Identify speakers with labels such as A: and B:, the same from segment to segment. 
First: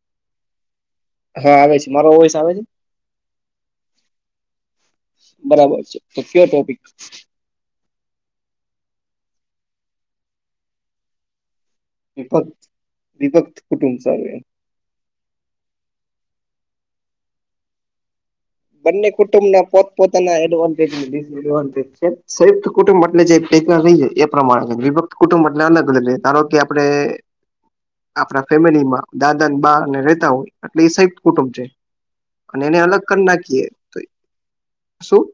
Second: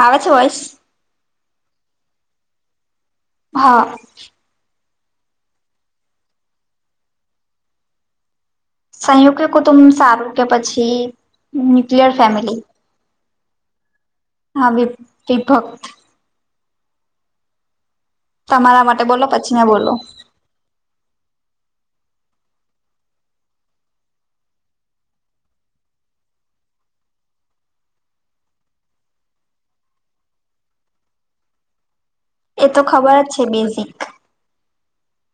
A: આવે છે વોઇસ.
B: હા આવે છે મારો વોઈસ આવે છે.
A: હા.
B: બરાબર છે તો કયો ટોપિક.
A: સંયુક્ત કુટુંબ સારું કે પછી અન્ય
B: વિભક્ત વિભક્ત કુટુંબ સારું એમ.
A: હા વિ વિભક્ત. તમારા માટે
B: બંને
A: બોલો
B: કુટુંબ
A: પછી મેં
B: ના
A: બોલો
B: પોતપોતાના એડવાન્ટેજ ને ડીસએડવાન્ટેજ છે. સંયુક્ત કુટુંબ એટલે જે [unintelligible] રહીએ એ પ્રમાણે વિભક્ત કુટુંબ એટલે અલગ અલગ રે ધારો કે આપણે હે આપણા ફેમિલી માં દાદા ને બાને રહેતા હોય એટલે એ સંયુક્ત કુટુંબ છે. અને
A: એ
B: એને
A: તો
B: અલગ
A: ખબર
B: કરી
A: જ છે
B: નાખીએ
A: બેઝિક
B: તો એ શું?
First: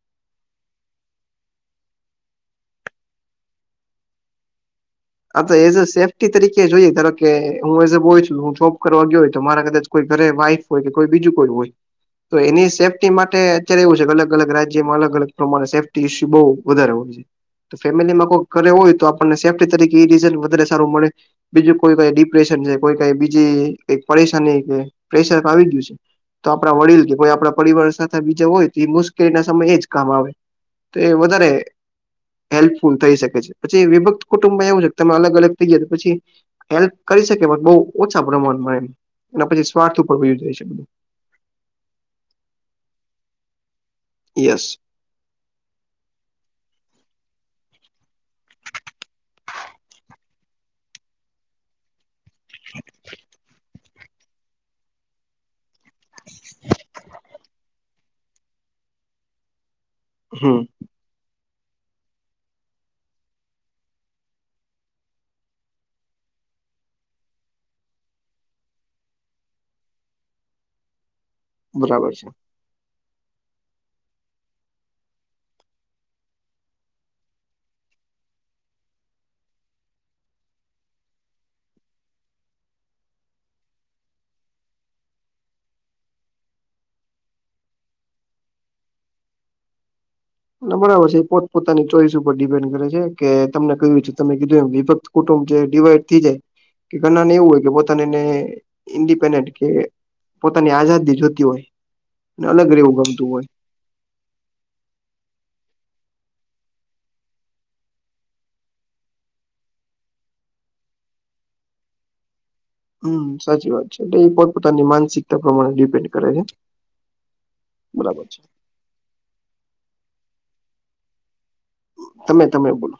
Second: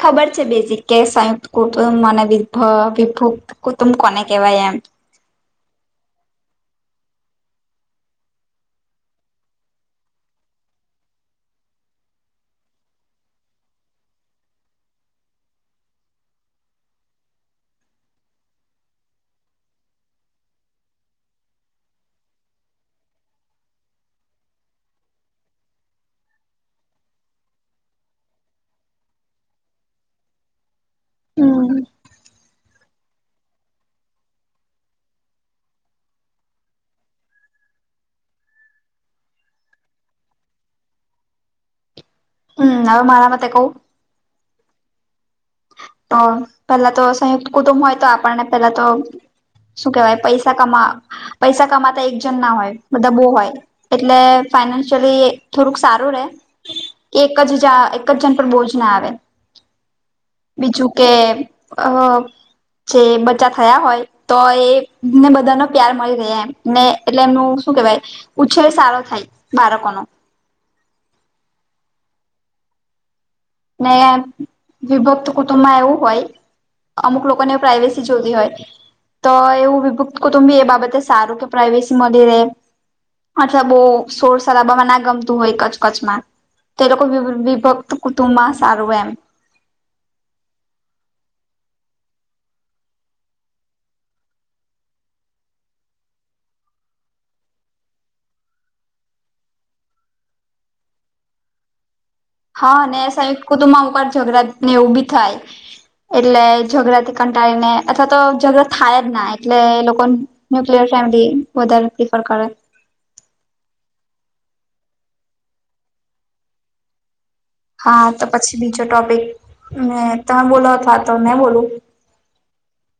A: ખબર છે બેઝિક કે સંયુક્ત કુટુંબ અને વિભ વિભુક્ત કુટુંબ કોને કહેવાય એમ.
B: હા તો એઝ અ સેફ્ટી તરીકે જોઈએ ધારો કે હું એઝ અ બોય છું હું જોબ કરવા ગ્યો હોય તો મારા કદાચ કોઈ ઘરે વાઈફ હોય કે કોઈ બીજું કોઈ હોય. તો એની સેફ્ટી માટે અત્યારે એવું છે કે અલગ અલગ રાજ્યમાં અલગ અલગ પ્રમાણે સેફ્ટી ઇસ્યુ બહુ વધારે હોય છે. તો ફેમિલીમાં કોક ઘરે હોય તો આપણને સેફ્ટી તરીકે એ રીઝલ્ટ વધારે સારું મળે. બીજું કોઈ કઈ ડિપ્રેશન છે કોઈ કઈ બીજી કઈક પરેશાની કે પ્રેશર તો આવી ગ્યું છે. તો આપણા વડીલ કે કોઈ આપણા પરિવાર સાથે બીજા હોય તો એ મુશ્કેલી ના સમય એ જ કામ આવે. તો એ વધારે
A: હમ
B: હેલ્પફુલ થઈ શકે છે પછી વિભક્ત કુટુંબમાં એવું છેક તમે અલગ અલગ થઈ જાય તો પછી હેલ્પ કરી શકીયે બટ બહુ ઓછા પ્રમાણમાં એમ અને પછી સ્વાર્થ ઉપર વાયુ જાય છે બધું.
A: હમ હવે મારા મતે કવ
B: યસ
A: તો પેલા તો સંયુક્ત કુટુંબ હોય તો આપણને પેલા તો શું કેવાય પૈસા કમા પૈસા કમાતા એક જન ના હોય બધા બો હોય એટલે ફાઈનાન્શિયલી થોડુંક સારું રે કે એક જ જા એક જ જણ પર બોજ ના આવે
B: હમ
A: બીજું કે અ જે બચ્ચા થયા હોય તો એ ને બધાનો પ્યાર મળી રેય એમ ને એટલે એમનું શું કેવાય ઉછેર સારો થાય બાળકોન
B: બરાબર છે.
A: ને વિભક્ત કુટુંબમાં એવું હોય અમુક લોકોને પ્રાઇવેસી જોતી હોય તો એવું વિભુક્ત કુટુંબી એ બાબતે સારું કે પ્રાાઈવેસી મળી રે અચ્છા બો સોર શરાબામાં ના ગમતું હોય કચ કચમાં તે લોકો વિભક્ત કુટુંબમાં સારું એમ
B: બરાબર છે, એ પોત પોતાની ચોઈસ ઉપર ડિપેન્ડ કરે છે, કે તમને કયુ છે, તમે કીધું એમ વિભક્ત કુટુંબ કે ડિવાઈડ થી જાય કે ઘણા ને એવું હોય કે પોતાનેને ઇન્ડિપેન્ડન્ટ કે પોતાની આઝાદી જોતી હોય અને અલગ
A: હા
B: રહેવું
A: ને
B: ગમતું
A: સંયુક્ત
B: હોય
A: કુતુબમાં અમુકવાર ઝઘડા ને એવું બી થાય એટલે ઝઘરાથી કંટાળી ને અથવા તો ઝધડો થાય જ ના એટલે લોકોન [unintelligible] ફેમિલી બદલ પ્રિફર કરે
B: હમ સાચી વાત છે, એ પોત પોતાની માનસિકતા પ્રમાણે ડિપેન્ડ કરે છે.
A: હા તો
B: બરાબર છે
A: પછી બીજો ટોપિક મે તમે બોલો અથવા તો મે બોલું
B: તમે તમે બોલો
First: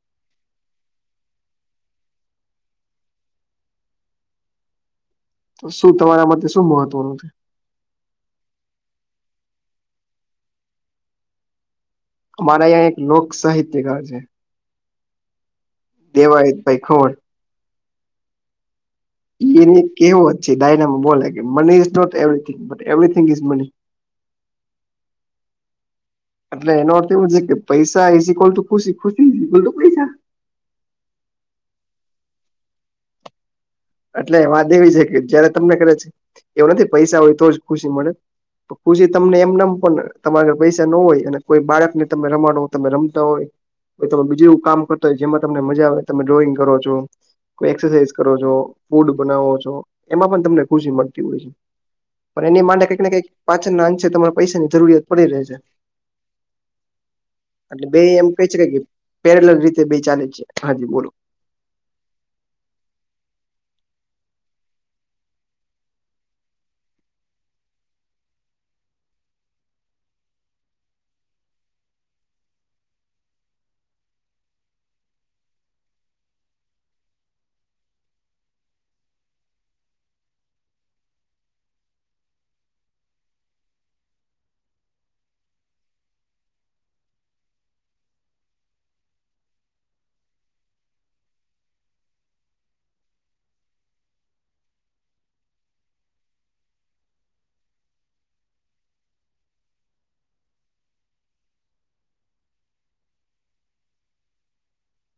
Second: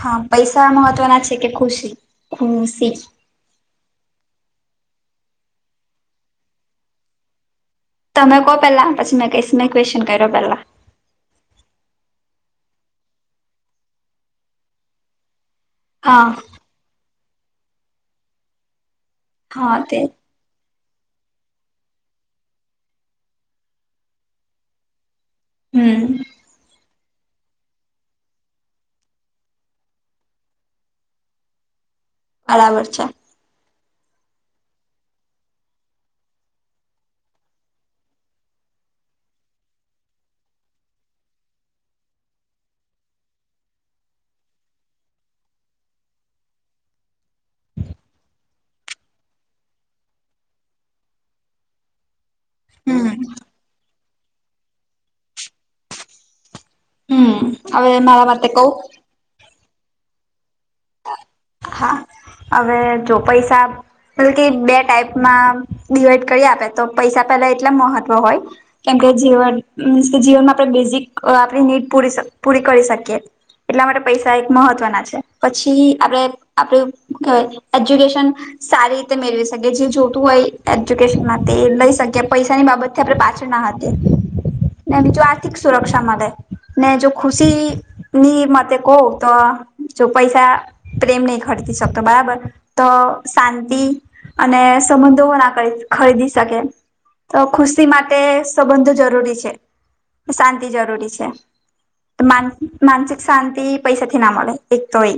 A: હા પૈસા મહત્વના છે, કે ખુશી ખુશી
B: તો શું તમારા માટે શું મહત્વનું છે?
A: તમે કો પેલા પછી મેં કહીશ મેં ક્વેશ્ચન કર્યો પેલા
B: અમારા અયાં એક લોક સાહિત્યકાર છે.
A: હા
B: દેવાય ભાઈ ખણ
A: હા
B: એની
A: તે
B: કેહેવત જ છે, ડાયનામાં બોલે કે money is not everything but everything is money
A: hmm.
B: એના અથૅ એવો છે, કેે પૈસા ઈઝીકવલ ટુ ખુશી ખુશી ઈઝીકવલ ટુ પૈસા
A: બરાબર છે.
B: અટલે વાત એવી છે, કે જયારે તમને કરે છે, એવું નથી પૈસા હોય તો જ ખુશી મળે તો ખુશી તમને એમને એમ પણ તમારે પૈસા ન હોય અને કોઈ બાળકને તમે રમાડો તમે રમતા હોય. તમે બીજું એવું કામ કરતો હોય જેમાં તમને મજા આવે તમે ડ્રોઈંગ કરો છો કોય એક્સરસાઇઝ કરો છો ફૂડ બનાવો છો એમાં પણ તમને ખુશી મળતી હોય છે. પણ એની માટે કંઈક ને
A: હમ
B: કંઈક પાછળના અંશે તમારે પૈસાની જરૂરિયાત પડી રહે છે.
A: હમ
B: એટલે
A: હવે
B: બે
A: મારા
B: એમ
A: માટે
B: ક‌ઈ છે,
A: કવ
B: કે પેરેલલ રીતે બે ચાલે છે, હાજી બો
A: હા અવે જો પૈસા બલકી બે ટાઈપમાં ડિવાઈડ કરી આપે તો પૈસા પેલા એટલા મહત્વ હોય. કેમકે જીવન મીન્સ કે જીવનમાં આપણે બેઝિક આપણી નીડ પૂરી પૂરી કરી શકીએ એટલા માટે પૈસા એક મહત્વના છે. પછી આપડે આપડું હું કેવાય એજ્યુકેશન સારી રીતે મેળવી શકીએ જે જોતું હોય એજ્યુકેશન માટે લઈ શકીએ પૈસાની બાબત આપે પાછળ ના હાતે. ને બીજું આર્થિક સુરક્ષા મલે, ને જો ખુશી ની મતે કો તો જો પૈસા પ્રેમ નહિ ખરીદી શકતો બરાબર, તો શાંતિ અને સંબંધો ના ખરીદી શકે. તો ખુશી માટે સંબંધો જરૂરી છે, શાંતિ જરૂરી છે. તો માન માનસિક શાંતિ પૈસાથી ના મલે. એક તોય,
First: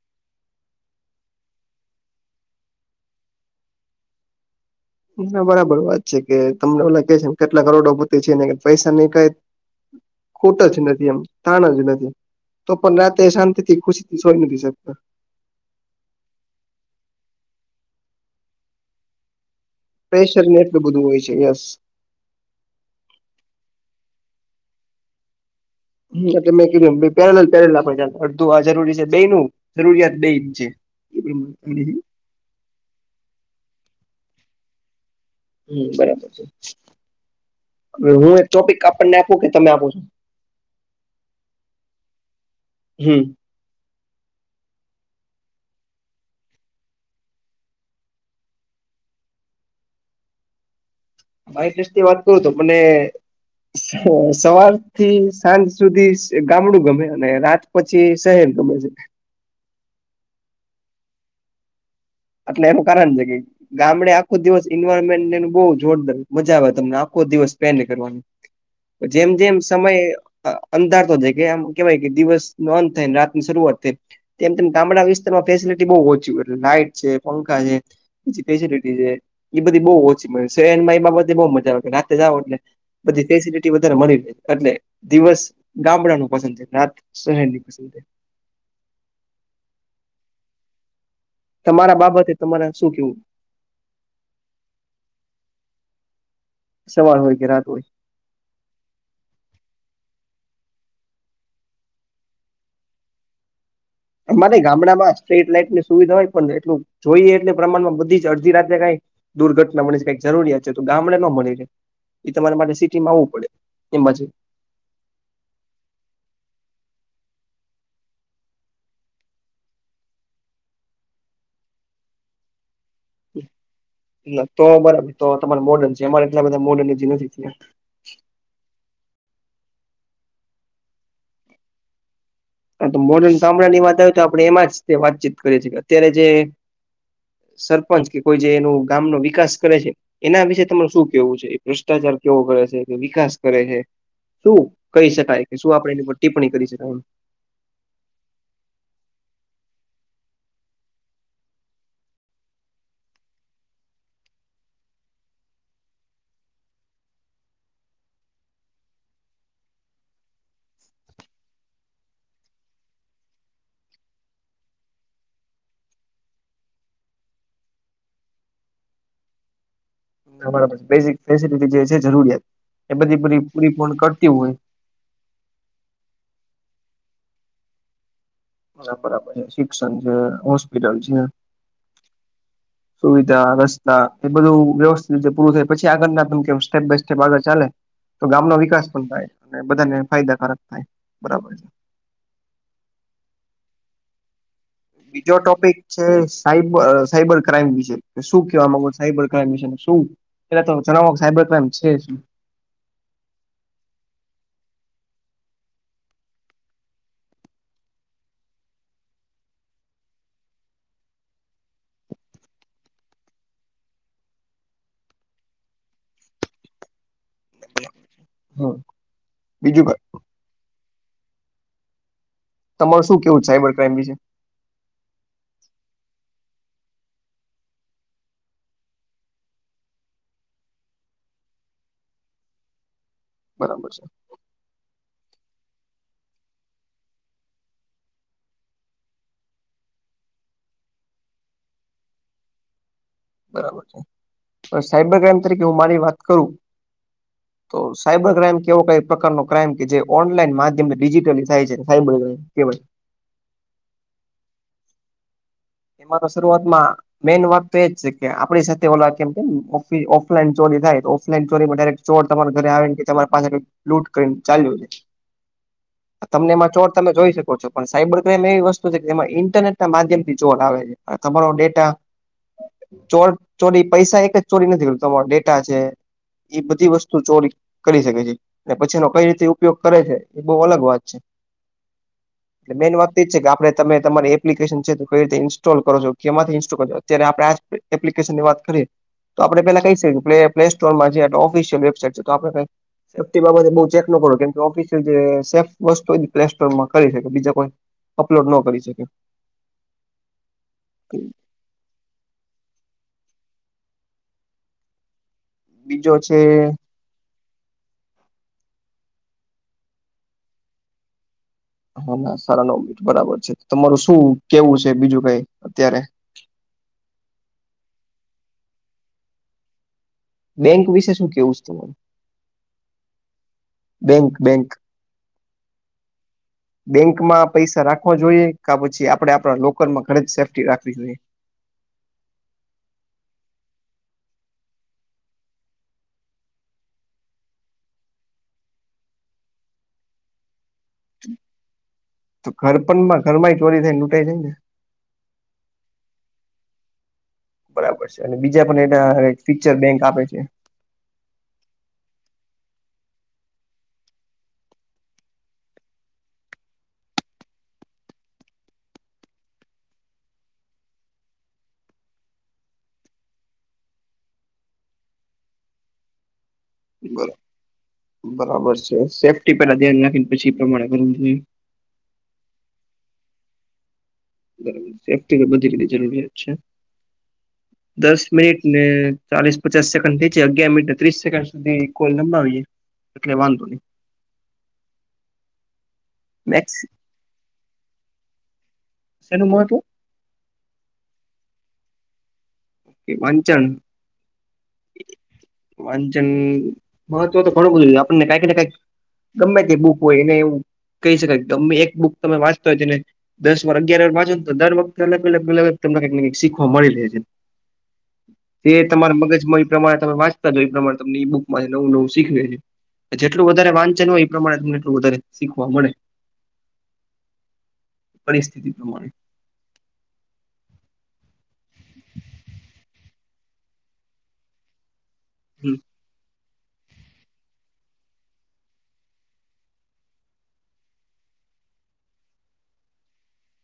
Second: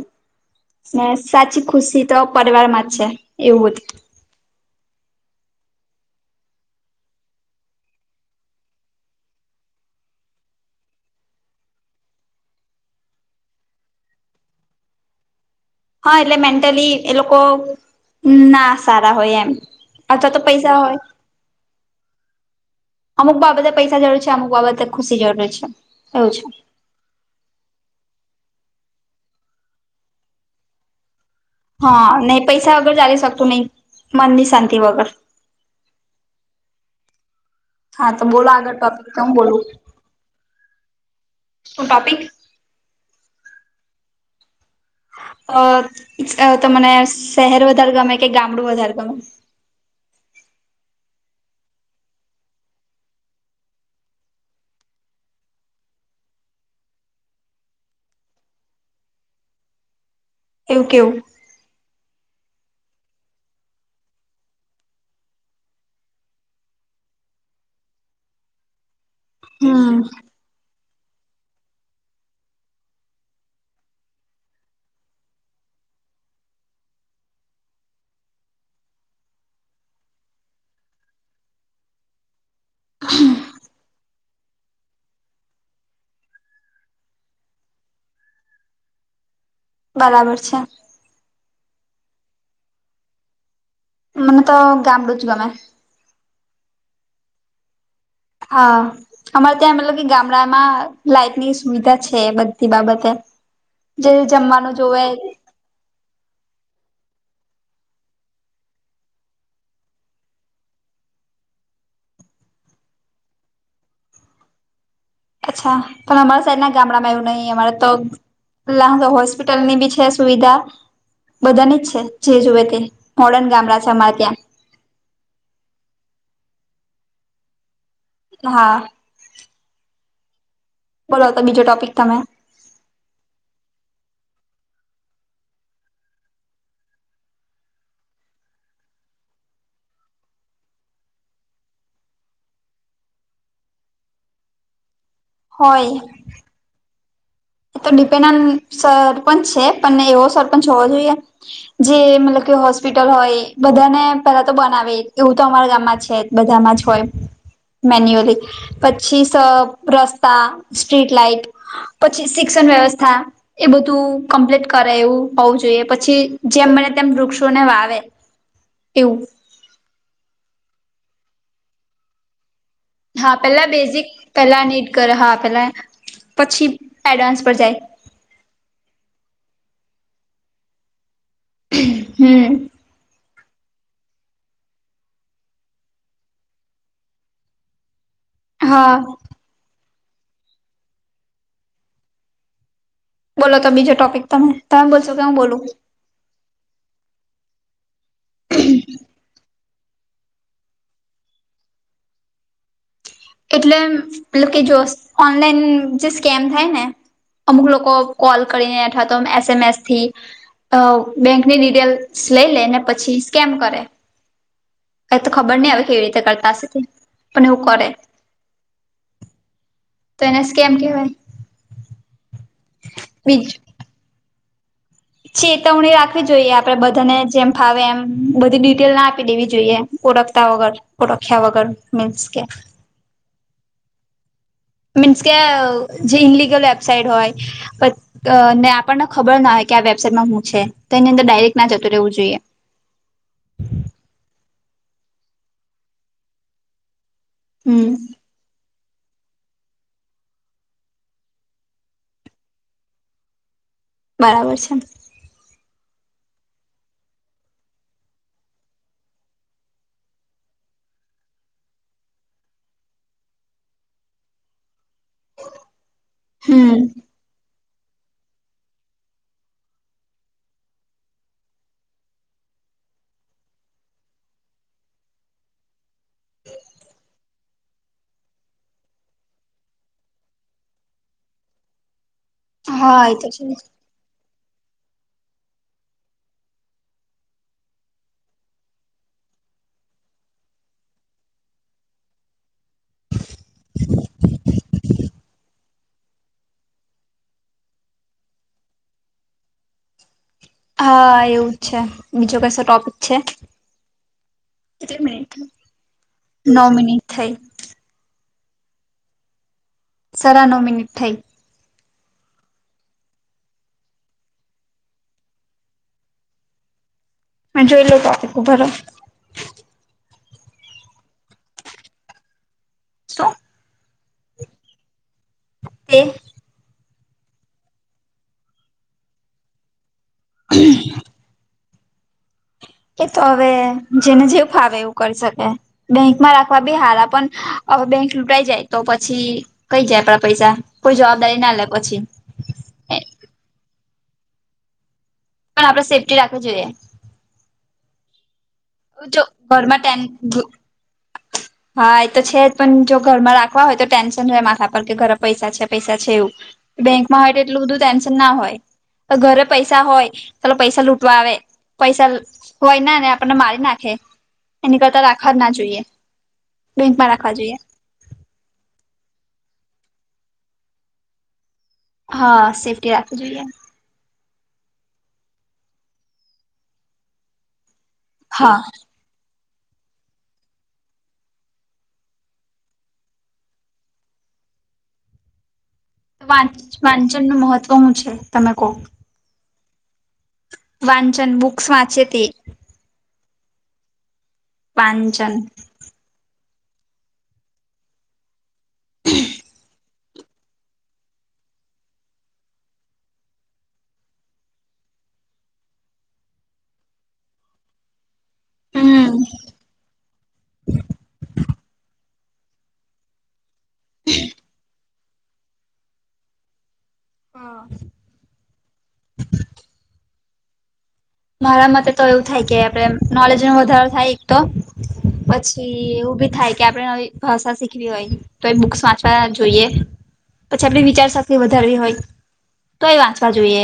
A: ને સાચી ખુશી તો પરિવારમાં જ છે એવું જ.
B: હા બરાબર વાત છે કે તમને લાગ છે કેટલા કરોડો ભતી છે ને પૈસા નઈ ક ખોટજ નથી એમ, તાણા નથી. તો પણ રાતે શાંતિ થી ખુશી થી સોઈ નથી શકતા.
A: હા એટલે મેન્ટલી એ લોકો ના સારા હોય એમ. અથવા તો
B: પ્રેશર ને
A: પૈસા
B: એટલું બધું હોય છે યસ.
A: અમુક બાબતે પૈસા જરૂર છે અમુક બાબતે ખુશી જરૂર છે.
B: હમ
A: એવું છે
B: એટલે મે પેરલ પેરેલ આપે ચાલે અડધું આ જરૂરી છે બે નું જરૂરિયાત બે છે. પ્રમાણે
A: હા ન‌ઈ પૈસા વગર ચાલી શકતું ન‌ઈ, મનની શાંતિ વગર.
B: હમ બરાબર છે.
A: હા
B: હવે
A: તો
B: હું એક
A: બોલો આગળ
B: ટોપિક આપણને
A: તો હું
B: આપું કે
A: બોલું
B: તમે આપું છો?
A: શું ટોપિક?
B: હમ.
A: અ તમને શહેર વધારે ગમે કે ગામડું વધારે ગમે?
B: મારી ઇન્ટ્રેસ્ટની વાત કરું તો મને સવાર થી સાંજ સુધી ગામડું ગમે અને રાત પછી સહેર ગમે છે.
A: એવું કેવુ?
B: એટલે એનું કારણ છે કે ગામડે આખો દિવસ ન્વાયરમેન્ટ બો જોરદાર મજા આવે તમને આખો દિવસ સ્પેન્ડ કરવાની. જેમ જેમ સમય
A: હમ
B: અંધાર તો જાય કે આમ કેવાય કે દિવસ નોં અત થાય રાતની શરૂઆત થઈ. તેમ તેમ ગામડા વિસ્તારમાં ફેસિલટી બો ઓછી લાઈટ છે પંખા છે. એ બધી બો ઓછી છે એમાં એ બાબતે બો મજા આવે રાતે જાઓ એટલે. બધી ફેસિલટી વધારે મળી રેય એટલે દિવસ ગામડાનું પસંદ છે રાત સહેરની પસંદ છે.
A: બરાબર છે.
B: તમારા બાબતે તમારે શું કેવું.
A: મને તો ગામામડું જ ગમે.
B: સવાર હોય કે રાત હોય.
A: હા. અમારે ત્યાં મતલબ કે ગામડામાં લાઈટની સુવિધા છે એ બધી બાબતે. જે
B: અમારે
A: જમવાનું જોવે
B: ગામડામાં સ્ટ્રીટ લાઈટ ની સુવિધા હોય પણ એટલું જોઈએ એટલે પ્રમાણમાં બધી જ અડધી રાત્રે કઈ દુર્ઘટના મળી કઈક જરૂરિયાત છે તો ગામડે ન મળી રહે. એ તમારે માટે સિટીમાં આવવું પડે એમ
A: અચ્છા પણ અમારા સાઈડ ના ગામડામાં એવું નહી અમારે તો લ તો હોસ્પિટલની બી છે સુવિધા બધાની જ છે જે જુવે તે મોડન ગામડા છે અમાર ત્યા
B: તો બરાબર તો તમારે મોડર્ન છે અમારે એટલા બધા મોર્ડર્ન નથીં
A: હા બોલો તો બીજો ટોપિક તમે.
B: હા તો મોડનામળા ની વાત આવે તો આપણે એમાં જ વાતચીત કરીએ છીએ કે અત્યારે જે સરપંચ કે કોઈ જે એનું ગામ નુ વિકાસ કરે છે. એના વિશે તમારે શું કેવું છે ભ્રષ્ટાચાર કેવો કરે છે કે વિકાસ કરે છે. શું કહી શકાય કે શું આપડે
A: હોય
B: એની ઉપ ટિપ્પણી કરી શકાય એ
A: એ તો ડિપેન્ડ ઓન સરપંચ છે પણ એવો સરપંચ હોવો જોઈએ જે મતલબ કે હોસ્પિટલ હોય બધાને પેલા તો બનાવે એવું તો અમારા ગામમાં છે જ. બધામાં જ હોય. મેન્યુઅલી પછી સ રસ્તા સ્ટ્રીટ લાઇટ પછી શિક્ષણ વ્યવસ્થા એ બધું કમ્પ્લીટ કરે એવું હોવું જોઈએ પછી જેમ મને તેમ વૃક્ષોને વાવે. એવું.
B: બરાબર બેજીક બેજીક જગ્યા છે જરૂરિયાત એ બધી
A: હા
B: પૂરી
A: પેલા
B: પૂરી પણ
A: બેઝિક
B: કરતી હોય
A: પેલા નીટ કરે હા પેલા પછી એડવાન્સ પર જાય
B: બરા બરાબર છે શિક્ષણ છે હોસ્પિટલ છે.
A: હમ્મ
B: સુવિધા રસ્તા એ બધું વ્યવસ્થિત રીતે પૂરું થાય પછી આગળ ના ત કેમ સ્ટેપ બાય સ્ટેપ આગળ ચાલે તો ગામનો વિકાસ
A: હા
B: પણ થાય અને બધાને ફાયદાકારક થાય બરાબર ને
A: બોલો તો બીજો ટોપિક તમે. તમે બોલશો કે હું
B: બીજો
A: બોલું
B: ટોપિક છે સાબર સાયબર ક્રાઈમ વિશે શું કેવા માંગો સાયબર ક્રાઈમ વિશે શું. પેલા તો જણાવો સાયબર ક્રાઈમ છે શુ
A: એટલે મતલબ કે જો ઓનલાઈન જે સ્કેમ થાય ને અમુક લોકો કોલ કરીને ઠાતો એસએમએસ થી બેન્કની ડિટેલ્સ લઈ લે ને પછી સ્કેમ કરે ક તો ખબર નહી આવે કેવી રીતે કરતા હશે પણ એવુ કરે.
B: હમ બીજું
A: તો એને સ્કેમ કહેવાય
B: તમાર શું કેવું છે સાયબર ક્રાઈમ વિશે
A: ચેતવણી રાખવી જોઈએ આપડે બધાને જેમ ફાવે એમ બધી ડિટેલ ના આપી દેવી જોઈએ ઓળખતા વગર ઓળખીયા વગર મીન્સકે
B: બરાબર છે.
A: મીન્સ કે જે ઇનલિગલ વેબસાઈટ હોય પ ને આપણને ખબર ના હો કે આ વેબસાાઈટમાં હું છે તો એની અંદર ડાયરેક્ટ ના જતો રહેવું જોઈએ
B: બરાબર છે હવે સાયબર ક્રાઈમ તરીકે હું મારી વાત કરું. તો
A: હમ
B: સાયબર ક્રાઈમ કેવો કઈ પ્રકાર ન ક્રાઈમ કે જે ઓનલાઈન માધ્યમે ડિજિટલી થાય છે.
A: બરાબર છે.
B: એમાં તો શરૂઆત માં મેઈન વાત તો એજ છે કે આપણી સાથે ઓ કેમ કે ઓફલાઈન ચોરી થાય તો ઓફલાઈન ચોરીમાં ડાયરેક. ચોર તમારા ઘરે આવે ને કે તમારી પાસે લૂટ કરીને ચાલ્યો છે. તમને એમાં
A: હમ
B: ચોર તમે જોઈ શકો છો. પણ સાયબર ક્રાઈઇમ એવી વસ્તુ છે કે જેમાં ઈન્ટરનેટ ના માધ્યમ થી જો આવે છે તમારો ડેટા. ચો ચોરી પૈસા એક જ ચોરી નથી કરતો તમારો ડેટા છે. એ બધી વસ્તુ ચોરી. કરી શકે છે અને પછી એનો કઈ રીતે ઉપયોગ કરે છે એ બહુ અલગ વાત છે. એટલે મેઈન
A: હા
B: વાત એ
A: તો
B: છે કે
A: જ.
B: આપે તમે તમારી એપ્લિકેશન છે. કઈ રીતે ઇન્સ્ટોલ કરો છો કેમાંથી ઇન્સ્ટોલ કરોજો અત્યારે આપણે એપ્લિકેશનની વાત કરીએ. તો આપણે પેલા ક શકીએ પ પ્લે સોરમાં જે ઓફિશિયલ વેબસાાઈટ છે તો આપણે કઈ. સેફ્ટી બાબતે બહુ ચેક ન કરો કેમ ઓફિસિયલ જે સેફ વસ્તુ પ્લે સ્ટોર માં કરી શકે બીજા કોઈ. અપલોડ ન કરી શકે.
A: હા એવું જ છે બીજો કસ ટોપિક. છે મિનિટ
B: બીજો છે
A: નવ મિનિટ થઈ. સરા નવ મિનિટ થઈ.
B: હા ના સારા નમીટ બરાબર છે તમારું શું કેવું છે બીજું કઈ અત્યારે
A: અને જોઈ લો તો બર
B: બેંક વિશે શું કેવું છે તુંર.
A: શું.
B: Bank bank.
A: તે [unintelligible]
B: બેંકમાં પૈસા રાખવા જોઈએ કે પછી આપડે આપણા લોકલમાં ઘરે જ સેફ્ટી રાખવી જોઈએ.
A: કે તો હવે જેને જેવું ફાવે એવું કરી શકે. બેંકમાં રાખવા બી હારા પણ બેંક લૂંટાઈ જાય તો પછી. કઈ જાય આપડા પૈસા કોઈ જવાબદારી ના લે પછી.
B: તો ઘર પણ માં ઘર ચોરી થાય ને લૂંાઈ જાય ને.
A: પણ આપણેે સેફ્ટી રાખવી જોઈએ.
B: બરાબર છે અને બીજા
A: જો
B: પણ એ ફીચર
A: ઘરમાં
B: બેંક
A: ટેન
B: આપે છે.
A: હા એ તો છે જ પણ જો ઘરમાં રાખવા હોય તો ટેન્શન હો માથા પર કે ઘરે પૈસા છે પૈસા છે એવું બેંકમાં હોય તો એટલું બધું ટેન્શન ના હોય. તો ઘરે પૈસા હોય તો પૈસા લૂટવા આવે પૈસા હોય ને આપને મારી નાખે એની કરતા રાખવા ના જોઈએ બેંકમાં રાખવા જોઈએ.
B: બરાબર છે સેફ્ટી પેલા ધ્યાન રાખીને પછી એ પ્રમાણે કરવું જોઈએ.
A: હા સેફ્ટી રાખવી જોઈએ.
B: બરાબર સેફ્ટી કે બધી રી જરૂરિયાત છે દસ
A: હા
B: મિનિટ ને ચાલીસ પચાસ સેકન્ડ થી અગિયાર મિનટ ત્રીસ સેકન્ડ સુધી કોલ નંબીએ એટલે વાંધો નહી. મેક્સ
A: વાંચન નું મહત્વ શું છે તમે કહો.
B: શેનું મહત્વું.
A: વાંચન બુક્ વાંચ્ય તે.
B: વાંચન.
A: પાંચન
B: વાંચન મહત્વ તો ઘણું બધું આપણને કઈક ને કઈક. ગમે તે બુક હોય એને એવું કહી શકાય ગમે એક બુક તમે વાંચતા હોય તેને દસ વાર અગયાર વાંો તો દર વખતે અલગ અલ અલગ તમને કંઈકને કંઈ શીખવા મળી રહે છે. તે
A: હમ
B: તમારા મગજમાં એ પ્રમાણે તમે વાંચતા એ પ્રમાણે તમને બુકમાં નવું નવું શીખવે છે. જેટલું વધારે વાંચન હોય એ પ્રમાણે તમને એટલું વધારે શીખવા મળે.
A: હા.
B: પરિસ્થિતિ પ્રમાણે
A: મારા મતે તો એવું થાય કે આપડે એમ નોલેજ નો વધારો થાય એક તો પછી એવું ભી થાય કે આપડે આવી ભાષા શીખવી હોય તો એ બુક્સ વાંચવા જોઈએ. પછી આપણી વિચાર શક્તિ વધારવી હોય તો એ વાંચવા જોઈએ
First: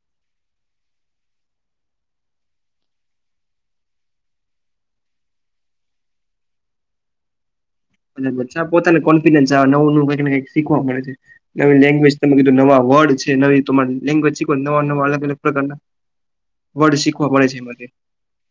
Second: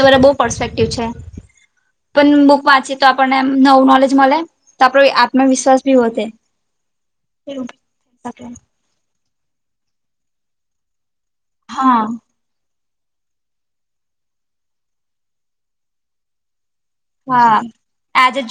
A: તમારે બહુ પરસ્પેક્ટિવ છે. પન બુક વાંચીએ તો આપણને એમ નવું નોલેજ મલે તો આપણે આત્મવિશ્વાસ ભી વધે. [unintelligible]
B: [unintelligible] પોતાને કોન્ફિડન્સ આવે નવું નવું કઈક ને કંઈક શીખવા મળે છે નવી
A: હા
B: લેંગ્વેજ તમે કીધું નવા વર્ડ છે. નવી તમારી લેંગવેજ શીખવા નવા નવા અલગ અલગ પ્રકારના વર્ડ શીખવા પડે છે એમાંથી.
A: આજ જો